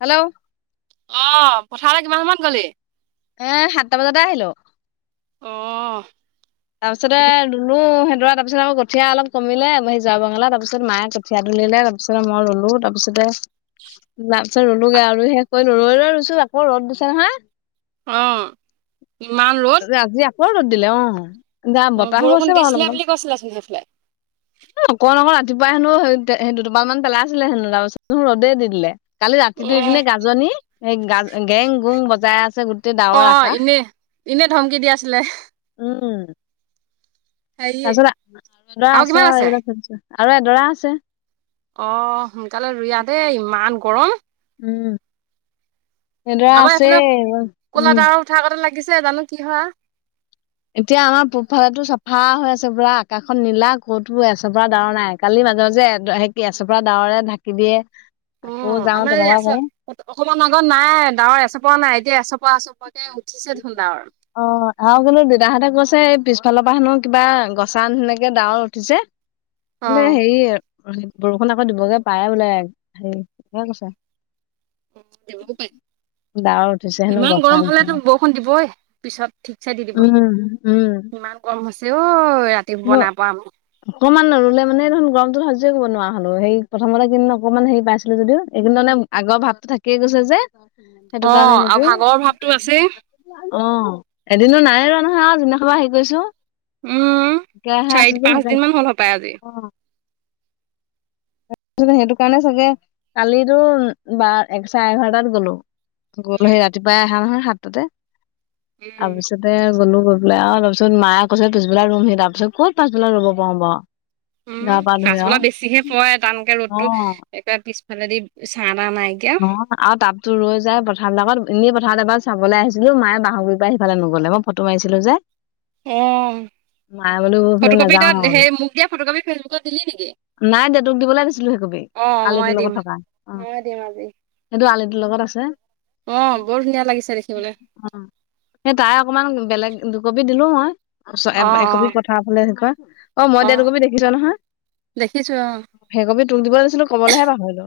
Hello. অ' পথাৰলৈ কিমান সময়ত গলি? এ, সাতটা বজাতে আহিলোঁ। অ'। তাৰপিছতে ইমান ৰুলো সেইদৰা তাত। তাৰপিছত আৰু কঠীয়া অলপ কমিলে যোৱা বঙলাত পিছত মায়ে কঠীয়া তুলিলে তাৰপিত মই ৰুলো তাৰপিছতে তাৰপিছত ৰুলোগে আৰু শেষ কৰি ৰৈ ৰৈ ৰুইছোঁ আকৌ ৰ'দ দিছে নহয়। অ' ইমান ৰ আজি আকৌ ৰ'দ দিলে অ'। এতিয়া অ', বতাহো বৰষুণ আছে বাৰু দিছিলে অলপ বুলি অলপ। কৈছিলাচোন সেইফালে। অকন অকন ৰাতিপুৱাই হেনো সেই দুটোপাল মান পেলাই আছিলে হেনো তাৰপাছত ৰ'দে দি দিলে। কালি ৰাতিটো অ', ইপিনে গাজনি, এই গ-গেং গুং বজাই আছে, গোটেই ডাৱৰ আকাশ। এনেই ধমকি দি আছিলে। উম। হেৰি তাৰপিছত এডৰা আছে আৰু এডৰা থৈ দিছোঁ আৰু এডৰা আছে। অ' সোনকালে ৰুই আহ দেই, ইমান গৰম। উম। এডৰা আছেই, উম। কথা [unintelligible] লাগিছে জানো কি হয়। এতিয়া আমাৰ পূবফালেটো চাফা হৈ আছে, পুৰা আকাশখন নীলা, ক'তো আছে পুৰা ডাৱৰ নাই। কালি মাজে মাজে এ, সেই কেছৰ পৰা ডাৱৰে ঢাকি দিয়ে। আকৌ অ' যাওঁ আমাৰ এই তেনেকুৱা এছ কৰো অসমৰ নগত নাই, ডাৱৰ এচপাওঁ নাই, এতিয়া এচপা এচপাকে উঠিছে দেখোন ডাৱৰ। অ' আৰু কিন্তু দেউতাহঁতে কৈছে এই পিছফালৰ পৰা হেনো কিবা গছা সেনেকে ডাৱৰ উঠিছে। বোলে অ', হেৰি বৰষুণ আকৌ দিবগে পায় বোলে হেৰি কৈছে। দিবও পাৰে ডাৱৰ উঠিছে হেনো ইমান গছা গৰম হ'লেতো নিচিনা। বৰষুণ দিবই পিছত। ঠিকছে দি দিব। উম উম। ইমান গৰম হৈছে অ ৰাতি শুব নাইপাৰা আক। অকণমান ৰুলে মানে দেখোন গৰমটো কৰিব নোৱাৰা হলো সেই প্ৰথমতে কিন্তু অকণমান হেৰি পাইছিলো যদিও এদিন মানে আগৰ ভাৱটো থাকিয়ে গৈছে যে অ সেইটো কাৰণে আৰু নেকি। ভাগৰ ভাৱটো আছেই অঁহ এদিনো নাই ৰোৱা নহয় আৰু যোনদিনাখনৰ পৰা হেৰি কৰিছো। উম, চাৰি পাঁচদিনমান হ'ল হ'পায় আজি। অহ ত সেইটো কাৰণে চাগে কালিতো বাৰ চাৰে এঘাৰটাত গ'লো। গল সেই ৰাতিপুৱাই আহা নহয় সাতটাতে, উম তাৰপিছ তে গলো গৈ পেলাই আৰু অঁ তাৰপিছত মায়ে কৈছে পিছবেলা ৰুমহি তাৰপিছত ক'ত পাছবেলা ৰুব পাও বাৰু। উম গা পা ধুই পাছবেলা আৰু বেছিহে পৰে তানকে ৰ'দতো অ একে পিছফালেদি চাঁ তাঁ নাই। অহ আৰু তাবতো ৰৈ যায় পথাৰ বিলাকত এনেই পথাৰত এবাৰ চাবলৈ আহিছিলো মায়ে বাহৰ বাহনিৰ পৰা সিফালে নগলে। মই ফটো মাৰিছিলো যে। উম, মায়ে বোলো এইফালে ফটোকপি নাযাও তোই আৰু সেই মোক দিয়া ফটোকাপি ফেচবুকত দিলি নেকি? নাই দিয়া তোক দিবলৈ দিছিলো সেইকপি আলিটোৰ লগত থকা। আহ দিম আজি। সেইটো আলিটোৰ লগত আছে। অঁহ বৰ ধুনীয়া লাগিছে দেখিবলৈ। অ সেই তাই অকমান বেলেগ দুকপি দিলো মই অ তাৰপিছত অ একপি পঠাই তাৰফালে কি কয় অ মই দিয়া দুকপি দেখিছ নহয়? দেখিছো অ সেই কপি তোক দিব লৈছিলো কবলৈহে পাহৰিলো।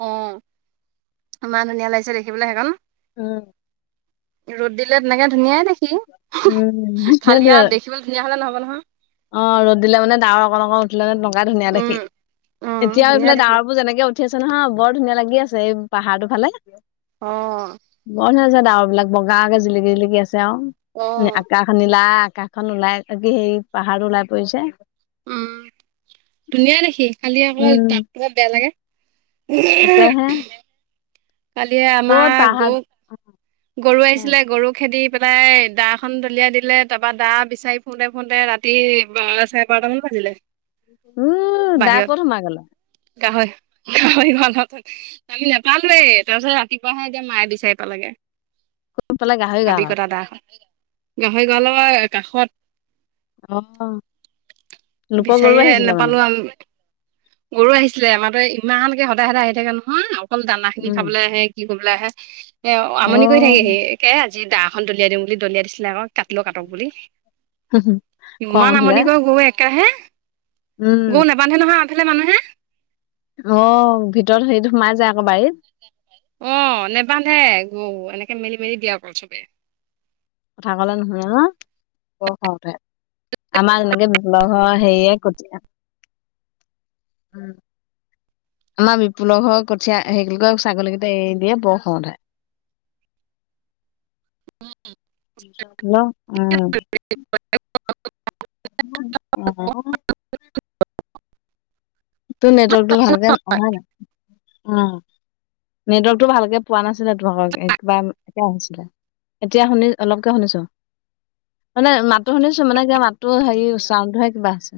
অহ। ইমান ধুনীয়া লাগিছে দেখিবলৈ সেইকন। উম। ৰ'দ দিলে তেনেকে ধুনীয়াই দেখি, উম খালি আৰু দেখিবলৈ ধুনীয়া হলে নহব নহয়। অঁ ৰ'দ দিলে মানে ডাৱৰ অকন অকন উঠিলে মানে লগাই ধুনীয়া উম, দেখি, উম, এতিয়াও ধুনীয়া এইফালে দেখি ডাৱৰ বোৰ যেনেকে উ ঠি আছে নহয় বৰ ধুনীয়া লাগি আছে, এই পাহাৰটো ফালে। অহ বৰ ধুনীয়া লাগিছে ডাৱৰ বিলাক বগাকে জিলিকি জিলিকি আছে অ, আৰু আকাশ নীলা আকাশখন ওলাই সেই পাহাৰটো ওলাই পৰিছে। উম। ধুনীয়া দেখি খালি আকৌ উম দাকটোহে বেয়া লাগে। তাকেহে কালি ক'ত আমাৰ গো পাহাৰ গৰু আহিছিলে গৰু খেদি পেলাই দা খন দলিয়াই দিলে তাৰপৰা দা বিচাৰি ফুৰতে ফুৰতে ৰাতি বাৰটামান বাজিলে উম দাই বাহিৰত। ক'ত সোমাই গ'লে গাহৰি গাহৰি গঁৰালত। কালি নেপালোৱেই তাৰপিছত ৰাতিপুৱাহে এতিয়া মায়ে বিচাৰি পালেগে। ক'ত পালে গাহৰি হাবি গঁৰালত কত দা খন। গাহৰি গঁৰাল কাষত। অ'। লোকৰ গৰু বিচাৰিয়ে আহিছিলে মানে নেপালো আ গৰু আহিছিলে আমাৰ তাত ইমানকে সদায় সদায় আহি থাকে নহয় অকল দানা খিনি উম খাবলৈ আহে। কি কৰিবলৈ আহে এ আমনি কৰি থাকেহি অ'। তাকে আজি দাখন দলিয়াই দিম বুলি দলিয়াই দিছিলে আক'। কাটিলেও কাটক বুলি, ‌ খং ইমান উঠিলে আমনি কৰে গৰু একেৰাহে। উম গৰু নেবান্ধে নহয় আগফালে মানুহে। ল, ভিতৰত হেৰিত সোমাই যায় আকৌ বাৰীত। অ নেবান্ধে গৰু এনেকে মেলি - মেলি দিয়া অকল চবে। কথা কলে নুশুনিলে, বৰ খং উঠে। আমাৰ তেনেকে বিপুলৰ ঘৰৰ হেৰিয়ে কট উম। আমাৰ বিপুলৰ ঘৰৰ কঠীয়া সেইলোকৰ ছাগলীকেইটা এৰি দিয়ে বৰ খং উঠে হয়। [inaudible] হেল্ল উম। উম। তোৰ নেটৱৰ্কটো ভালকে অহাই নাই, উম নেটৱৰ্কটো ভালকে পোৱা নাছিলে তোমালোকৰ এ কিবা একে আহিছিলে এতিয়া শুনি অলপকে শুনিছো। মানে মাতটো শুনিছো মানে কিবা মাতটো হেৰি চাউণ্ডটোহে কিবা আছে।